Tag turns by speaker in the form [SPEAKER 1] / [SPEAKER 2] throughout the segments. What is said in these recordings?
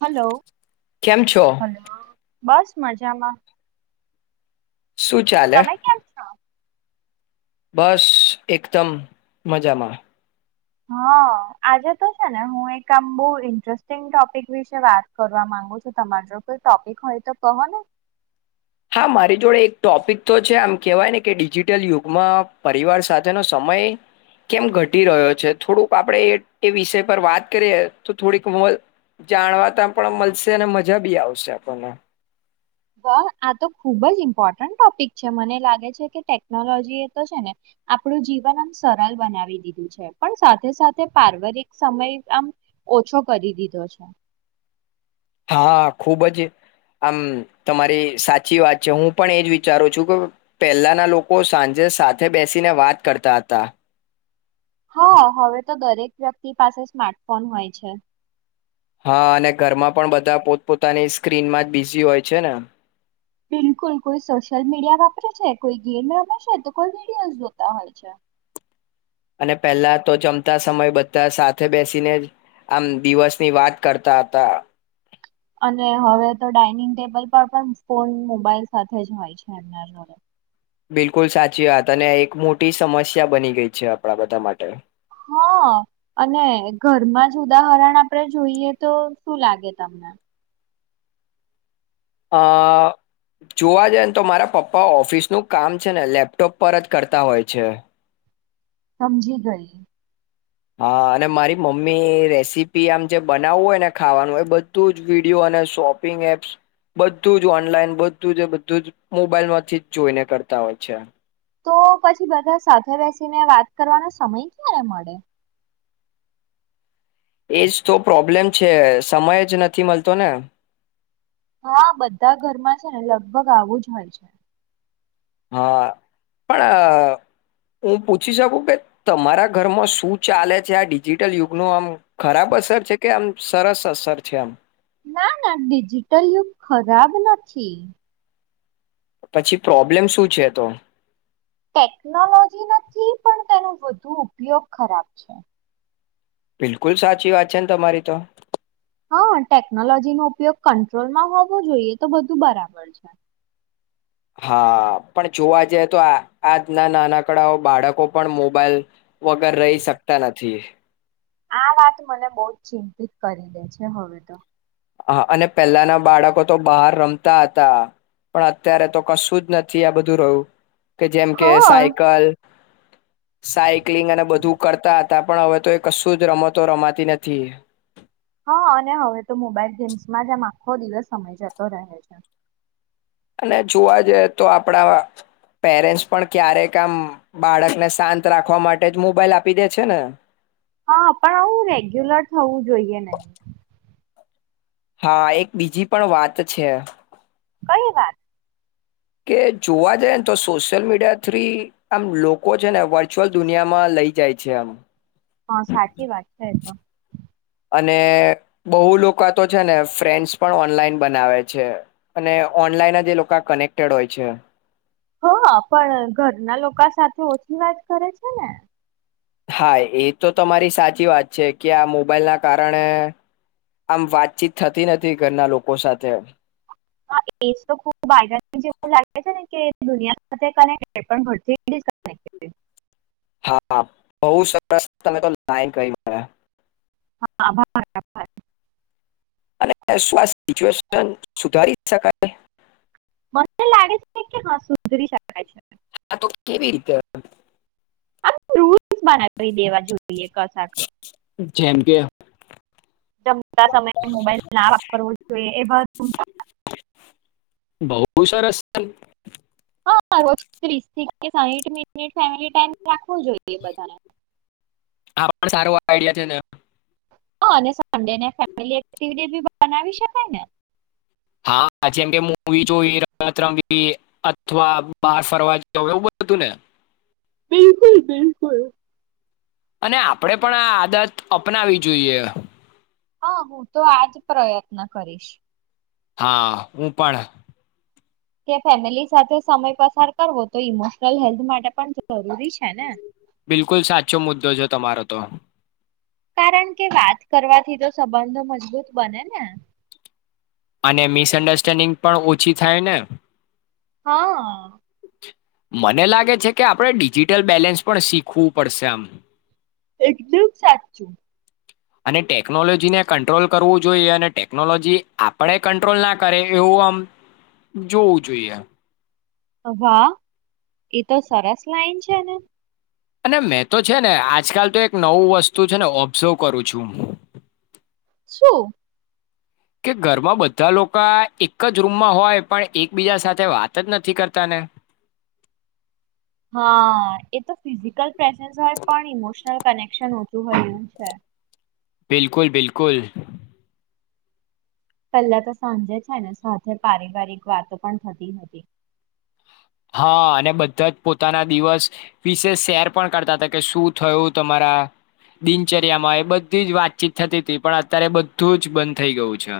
[SPEAKER 1] Hello
[SPEAKER 2] કેમ છો?
[SPEAKER 1] Hello બસ મજામાં
[SPEAKER 2] શું ચાલે?
[SPEAKER 1] તમે કેમ છો
[SPEAKER 2] બસ એકદમ મજામાં
[SPEAKER 1] હા આજે તો છે ને હું એક આમ બહ ઇન્ટરેસ્ટિંગ ટોપિક વિશે વાત કરવા માંગુ છું તમાર જો કોઈ ટોપિક હોય તો કહો ને
[SPEAKER 2] હા મારી જોડે એક ટોપિક તો છે આમ કહેવાય ને કે ડિજિટલ યુગમાં પરિવાર સાથેનો સમય કેમ ઘટી રહ્યો છે થોડુંક આપણે એ વિષય પર વાત કરીએ તો થોડીક જાણવાતા પણ મળશે અને મજા બી આવશે આપણને
[SPEAKER 1] બહ આ તો ખુબ જ ઇમ્પોર્ટન્ટ ટોપિક છે મને લાગે છે કે ટેકનોલોજી એ તો છે ને આપણું જીવન આમ સરળ બનાવી દીધું છે પણ સાથે સાથે પાર્વરિક સમય આમ ઓછો કરી દીધો છે
[SPEAKER 2] હા ખુબ જ આમ તમારી સાચી વાત છે હું પણ એજ વિચારું છું કે પહેલાના લોકો સાંજે સાથે બેસીને વાત કરતા હતા
[SPEAKER 1] હા હવે તો દરેક વ્યક્તિ પાસે સ્માર્ટફોન હોય છે
[SPEAKER 2] હા અને ઘરમાં પણ બધા પોતપોતાની સ્ક્રીન માં જ બિઝી હોય છે ને
[SPEAKER 1] બિલકુલ કોઈ સોશિયલ મીડિયા વાપરે છે કોઈ ગેમ રાપરે છે તો કોઈ વિડિયો જોતા હોય છે
[SPEAKER 2] અને પહેલા તો જમતા સમય બધતા સાથે બેસીને આમ દિવસની વાત કરતા હતા
[SPEAKER 1] અને હવે તો ડાઇનિંગ ટેબલ પણ પણ ફોન મોબાઈલ સાથે જ હોય છે એમનાડે
[SPEAKER 2] બિલકુલ સાચી વાત અને એક મોટી સમસ્યા બની ગઈ છે આપણા બધા માટે
[SPEAKER 1] હા અને ઘરમાં જ ઉદાહરણ આપણેે જોઈએ તો શું લાગે તમને
[SPEAKER 2] અ જોવા જઈ ને તો મારા પપ્પા ઓફિસનું કામ છે ને લેપટોપ પર જ કરતા હોય છે
[SPEAKER 1] સમજીી ગઈ
[SPEAKER 2] હા અને મારી મમ્મી રેસીપી આમ જે બનાવવું હોય ને ખાવાનું એ બધું જ વિડીિયો અને શોપિંગ એપ્સ બધું જ ઓનલાઈન બધું જ બધું જ મોબાઈલમાંથી જ જોઈને કરતા હોય છે
[SPEAKER 1] તો પછી બધા સાથે બેસીને વાત કરવાનો સમય ક્યારે મળે
[SPEAKER 2] એજ તો પ્રોબ્લેમ છે સમય જ નથી મળતો ને
[SPEAKER 1] હા બધા ઘરમાં છે ને લગભગ આવું જ હોય છે
[SPEAKER 2] હા પણ હું પૂછી શકું કે તમારા ઘરમાં શું ચાલે છે આ ડિજિટલ યુગનો આમ ખરાબ અસર છે કે આમ સરસ અસર છે આમ
[SPEAKER 1] ના ના ડિજિટલ યુગ ખરાબ નથી
[SPEAKER 2] પછી પ્રોબ્લેમ શું છે તો
[SPEAKER 1] ટેકનોલોજી નથી પણ તેનો વધુ ઉપયોગ ખરાબ છે
[SPEAKER 2] બિલકુલ સાચી વાત છે ને તમારી તો
[SPEAKER 1] હા ટેકનોલોજી નો ઉપયોગ કંટ્રોલમાં હોવો જોઈએ તો બધું બરાબર છે
[SPEAKER 2] હા પણ જોવા જઈએ તો આ આજના નાના કડાઓ બાળકો પણ મોબાઈલ વગર રહી શકતા નથી
[SPEAKER 1] આ વાત મને બહુ જ ચિંતિત કરી દે છે હવે તો
[SPEAKER 2] [unintelligible] કે જેમ કે
[SPEAKER 1] હા
[SPEAKER 2] સાયકલ સાયક્લિંગ અને બધું કરતા હતા પણ હવે તો એ કશું જ રમતો રમાતી નથી
[SPEAKER 1] હા અને હવે તો મોબાઈલ ગેમ્સમાં જ આમ આખો દિવસ સમય જતો રહે છે
[SPEAKER 2] અને જોવા જઈએ તો આપણા પેરેન્ટ્સ પણ ક્યારેક આામ બાળકને શાંત રાખવા માટે જ મોબાઈલ આપી દે છે ને
[SPEAKER 1] હા પણ આવું રેગ્યુલર થવું જોઈએ નહી
[SPEAKER 2] હા એક બીજી પણ વાત છે
[SPEAKER 1] કઈ વાત
[SPEAKER 2] કે જોવા જાય ને તો સોશિયલ મીડિયા થ્રી આમ લોકો છે ને વર્ચ્યુઅલ દુનિયામાં લઈ જાય છે આમ
[SPEAKER 1] હા સાચી વાત છે તો
[SPEAKER 2] અને બહુ લોકો તો છે ને ફ્રેન્ડ્સ પણ ઓનલાઈન બનાવે છે અને ઓનલાઈન જ લોકો કનેક્ટેડ હોય છે
[SPEAKER 1] હ પણ ઘરના લોકો સાથે ઓછી વાત કરે છે ને
[SPEAKER 2] હા એ તો તમારી સાચી વાત છે કે આ મોબાઈલ ના કારણે આમ વાતચીત થતી નથી ઘરના લોકો સાથે
[SPEAKER 1] એ તો ખ જેવ લાગે છે ને કે દુનિયા સાથે કનેક પણરથી
[SPEAKER 2] હા બહુ સરસ તમે તો લાઈન ક મળ્યા
[SPEAKER 1] હાભ
[SPEAKER 2] અને શું સિચ્યુએશન સુધારી શકાય
[SPEAKER 1] મસ્ લાગે છે કે હા સુધરી શકાય છે
[SPEAKER 2] હા તો કેવી રીતે
[SPEAKER 1] રૂ બનાવી દેવા જોઈએ કશ
[SPEAKER 2] જેમ કે
[SPEAKER 1] જમતા સમયે મોબાઈલ ના વાપરવો જોઈએ એ બ
[SPEAKER 2] બહુ સરાર
[SPEAKER 1] હા ત્રીસથી સાઠ મ ફ ટ જોઈએ બધાને
[SPEAKER 2] હા પણ સારું આઈડિયા છે ને
[SPEAKER 1] હ અને સડે ને ફેમિલી એક્ટિવડેી બનાવી શકાય ને
[SPEAKER 2] હા જેમ કે મવી જોઈ રમત રંગી અથવા બાર ફરવા એવું બધું હતું ને
[SPEAKER 1] બિલકુલ બિલકુલ
[SPEAKER 2] અને આપણે પણ આ આદત અપનાવી જોઈએ
[SPEAKER 1] હા હું તો આજ પ્રયત્ન કરીશ
[SPEAKER 2] હા હું પણ
[SPEAKER 1] કે ફેમિલી સાથે સમય પસાર કરવો તો ઈમોશનલ હેલ્થ માટે પણ જરૂરી છે ને
[SPEAKER 2] બિલકુલ સાચો મુદ્દો છે તમારો તો
[SPEAKER 1] કારણ કે વાત કરવાથી તો સંબંધો મજબૂત બને ને
[SPEAKER 2] અને મિસઅન્ડરસ્ટેન્ડિંગ પણ ઓછી થાય ને
[SPEAKER 1] હા
[SPEAKER 2] મને લાગે છે કે આપણે ડિજિટલ બેલેન્સ પણ શીખવું પડશે આમ
[SPEAKER 1] એકદમ સાચું
[SPEAKER 2] અને ટેકનોલોજીને કંટ્રોલ કરવું જોઈએ અને ટેકનોલોજી આપણે કંટ્રોલ ના કરે એવું આમ જોવું જોઈએ
[SPEAKER 1] વાહ એતો સરસ લાઈન છે ને
[SPEAKER 2] અને મેં તો છે ને આજકાલ તો એક નવું વસ્તુ છે ને ઓબ્ઝર્વ કરું છું
[SPEAKER 1] શું
[SPEAKER 2] કે ઘરમાં બધા લોકો એક જ રૂમમાં હોય પણ એકબીજા સાથે વાત જ નથી કરતાને
[SPEAKER 1] હા એ તો ફિઝિકલ પ્રેઝન્સ હોય પણ ઇમોશનલ કનેક્શન હોતું હોયું છે
[SPEAKER 2] બિલકુલ બિલકુલ
[SPEAKER 1] પહેલા તો સાંજે છે ને સાથે પારિવારિક વાતો પણ થતી હતી
[SPEAKER 2] હા અને બધા જ પોતાના દિવસ વિશે શેર પણ કરતા હતા કે શું થયું તમારા દિનચર્યામાં એ બધી જ વાતચીત થતી હતી પણ અત્યારે બધું જ બંધ થઈ ગયું છે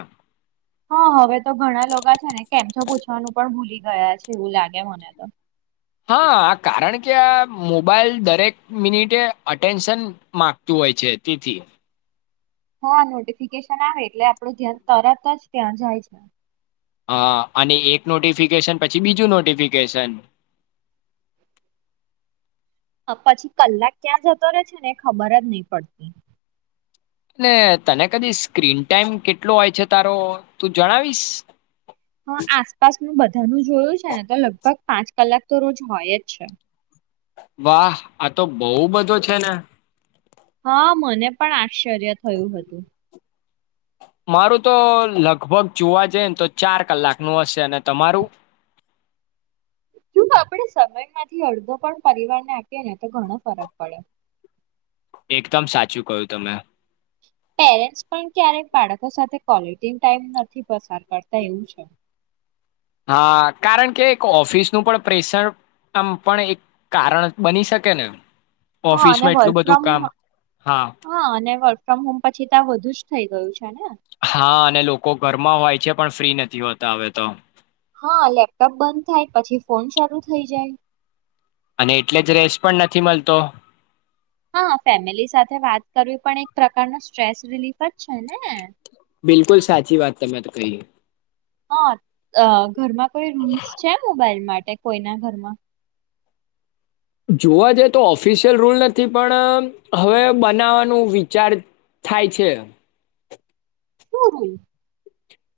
[SPEAKER 1] હા હવે તો ઘણા લોકો છે ને કેમ છો પૂછવાનું પણ ભૂલી ગયા છે એવું લાગે મને તો
[SPEAKER 2] હા કારણ કે આ મોબાઈલ દરેક મિનિટે અટેન્શન મામાંગતું હોય છે તેથી
[SPEAKER 1] હા નોટિફિકેશન આવે એટલે આપડું ધ્યા તરત જ ત્યાં જાય છે
[SPEAKER 2] હા અને એક નોટિફિકેશન પછી બીજું નોટિફિકેશન
[SPEAKER 1] પછી કલાક ક્યાં જતો રહેે છે ને એ ખબર જ નહી પડતી
[SPEAKER 2] ને તને કદી સ્ક્રીન ટાઈમ કેટલો હોય છે તારો તું જણાવીશ
[SPEAKER 1] હ આસપાસનુંું બધાનું જ જોયું છે ને તો લગભગ પાંચ કલાક તો રોજ હોય જ છે
[SPEAKER 2] વાહ આ તો બહ બધો છે ને
[SPEAKER 1] હા મને પણ આશ્ચર્ય થયું હતું
[SPEAKER 2] મારું તો લગભગ જોવા જઈને તો ચાર કલાક નું હશે અને તમારું
[SPEAKER 1] જો આપણેે સમય માંથી અડધો પણ પરિવારને આપીએ ને તો ઘણો ફરક પડે
[SPEAKER 2] એકદમ સાચું કયું તમે
[SPEAKER 1] પેરે્સ પણ ક્યારેક બાળકો સાથે કોલેટી ટાઈમ નથી પસાર કરતા એવું છે
[SPEAKER 2] હા કારણ કે એક ઓફિસનું પણ પ્રેશર પણ એક કારણ બની શકે ને એ
[SPEAKER 1] હા અને વર્ક ફ્રોમ હો હા અને વર્ક ફ્રોમ હોમ પછી ત્યા વધુ જ થઈ ગયું છે ને
[SPEAKER 2] હા અને લોકો ઘરમાં હોય છે પણ ફ્રી નથી હોતા હવે તો
[SPEAKER 1] હા લેપટોપ બંધ થાય પછી ફોન શરૂ થઈ જાય
[SPEAKER 2] અને એટલે જ રેસ પણ નથી મળતો
[SPEAKER 1] હા ફેમિલી સાથે વાત કરવી પણ એક પ્રકારનો સ્ટ્રેસ રિલીફ જ છે ને
[SPEAKER 2] બિલકુલ સાચી વાત તમારે કહીએ
[SPEAKER 1] હા અ ઘરમાં કોઈ રૂલ્સ છે મોબાઈલ માટે કોઈ ના ઘરમાં
[SPEAKER 2] જોવા જઈ તો ઓફિશિયલ રૂલ નથી પણ હવે બનાવાનું વિચાર થાય છે
[SPEAKER 1] શરું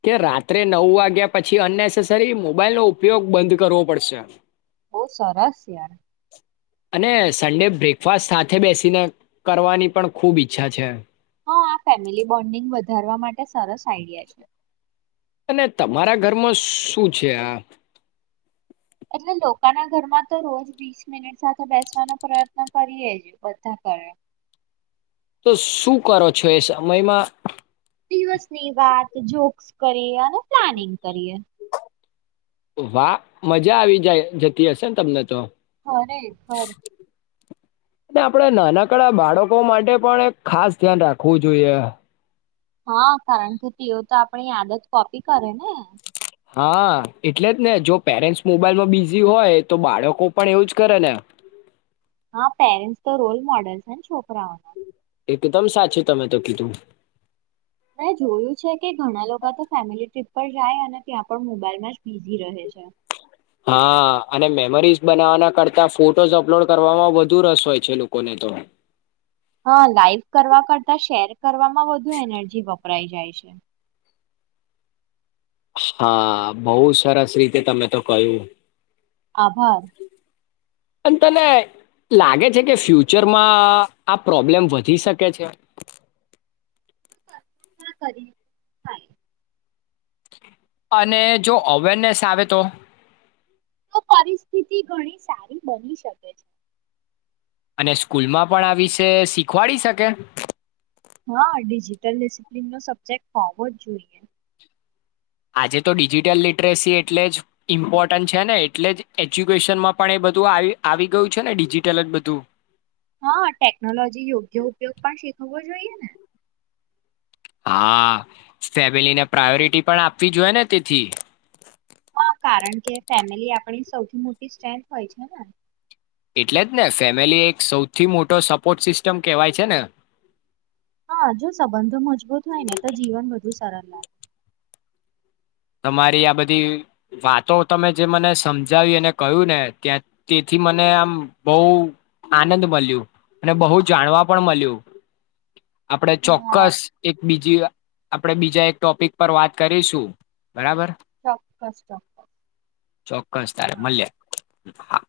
[SPEAKER 2] કે રાત્રે નવ વાગ્યા પછી અનનેસેસરી મોબાઈલ નો ઉપયોગ બંધ કરવો પડશે
[SPEAKER 1] બહ સરારસ યાર
[SPEAKER 2] અને સન્ડે બ્રેકફાસ્ટ સાથે બેસીને કરવાની પણ ખુબ ઈચ્છા છે
[SPEAKER 1] હા આ ફેમિલી બોન્ડિંગ વધારવા માટે સરસ આઈડિયા છે
[SPEAKER 2] અને તમારા ઘરમાં શું છે આ
[SPEAKER 1] એટલે લોકોના ઘરમાં તો રોજ વીસ મિનિટ સાથે બેસવાનો પ્રયત્ન કરીએ જ બધા ઘે
[SPEAKER 2] તો શું કરો છો એ સમયમાં
[SPEAKER 1] દિવસની વાત જોક્સ કરીએ અને પ્લાનિંગ કરીએ
[SPEAKER 2] વાહ મજા આવી જ જતી હશે ને તમને તો
[SPEAKER 1] હરે ખર
[SPEAKER 2] અને આપણેે નાનકડા બાળકો માટે પણ એક ખાસ ધ્યાન રાખવું જોઈએ
[SPEAKER 1] હા કારણ કે એવ તો પણ આયાદ જ કોપી કરે ને
[SPEAKER 2] હા એટલે જ ને જો પેરેન્ટ્સ મોબાઈલમાં બિઝી હોય તો બાળકો પણ એુજ કરે ને
[SPEAKER 1] હા પેરેન્ટ્સ તો રોલ મોડલ છેને છોકરાઓના
[SPEAKER 2] એકદમ સાચું તમે તો કીધું
[SPEAKER 1] મે જોયું છે કે ઘણા લોકો તો ફેમિલી ટ્રીપ પર જાય અને ત્યાં પણ મોબાઈલમાં જ બિઝી રહે છે
[SPEAKER 2] હા અને મેમરીઝ બનાવવાના કરતા ફોટોઝ અપલોડ કરવામાં વધુ રસ હોય છે લોકોને તો
[SPEAKER 1] હા લાઈવ કરવા કરતા શેર કરવામાં વધુ એનર્જી વપરાઈ જાય છે
[SPEAKER 2] હા બહુ સરસ રીતે તમે તો કહું
[SPEAKER 1] આભાર
[SPEAKER 2] અને તને લાગે છે કે ફ્યુચરમાં આ પ્રોબ્લેમ વધી શકે છે
[SPEAKER 1] કરી
[SPEAKER 2] અને જો અવેરનેસ આવે તો
[SPEAKER 1] તો પરિસ્થિતિ ઘણી સારી બની શકે છે
[SPEAKER 2] અને સ્કૂલમાં પણ આ વિશે શીખવાડી શકે
[SPEAKER 1] હા ડિજિટલ ડિસિપ્લન નો સબ્જેક્ટ હોવો જ જોઈએ
[SPEAKER 2] આજે તો ડિજિટલ લિટરેસી એટલે જ ઇમ્પોર્ટન્ટ છે ને એટલે જ એજ્યુકેશનમાં પણ એ બધું આવી આવી ગયું છે ને ડિજિટલ જ બધું
[SPEAKER 1] હા ટેકનોલોજી યોગ્ય ઉપયોગ પણ શીખવો જોને
[SPEAKER 2] હા ફેમિલીને પ્રાયોરિટી પણ આપવી જો હોય ને તેથી
[SPEAKER 1] હા કારણ કે ફેમિલી આપણી સૌથી મોટી સ્ટ્રેન્થ હોય છે ને
[SPEAKER 2] એટલે જ ને ફેમિલી એક સૌથી મોટો સપોર્ટ સિસ્ટમ કહેવાય છે ને
[SPEAKER 1] હા જો સંબંધો મજબૂત હોય ને તો જીવન બધું સરણ લાગ
[SPEAKER 2] તમારી આ બધી વાતો તમે જે મને સમજાવી અને કહ્યું ને ત્યાં તેથી મને આમ બહુ આનંદ મળ્યું અને બહુ જાણવા પણ મળ્યું આપડે
[SPEAKER 1] હા
[SPEAKER 2] ચોક્કસ એક બીજ આપણેે બીજા એક ટોપિક પર વાત કરીશું બરાબર
[SPEAKER 1] ચોક્કસ ચોક્કસ
[SPEAKER 2] ચોક્કસ તારે
[SPEAKER 1] હા
[SPEAKER 2] મળ્યા હા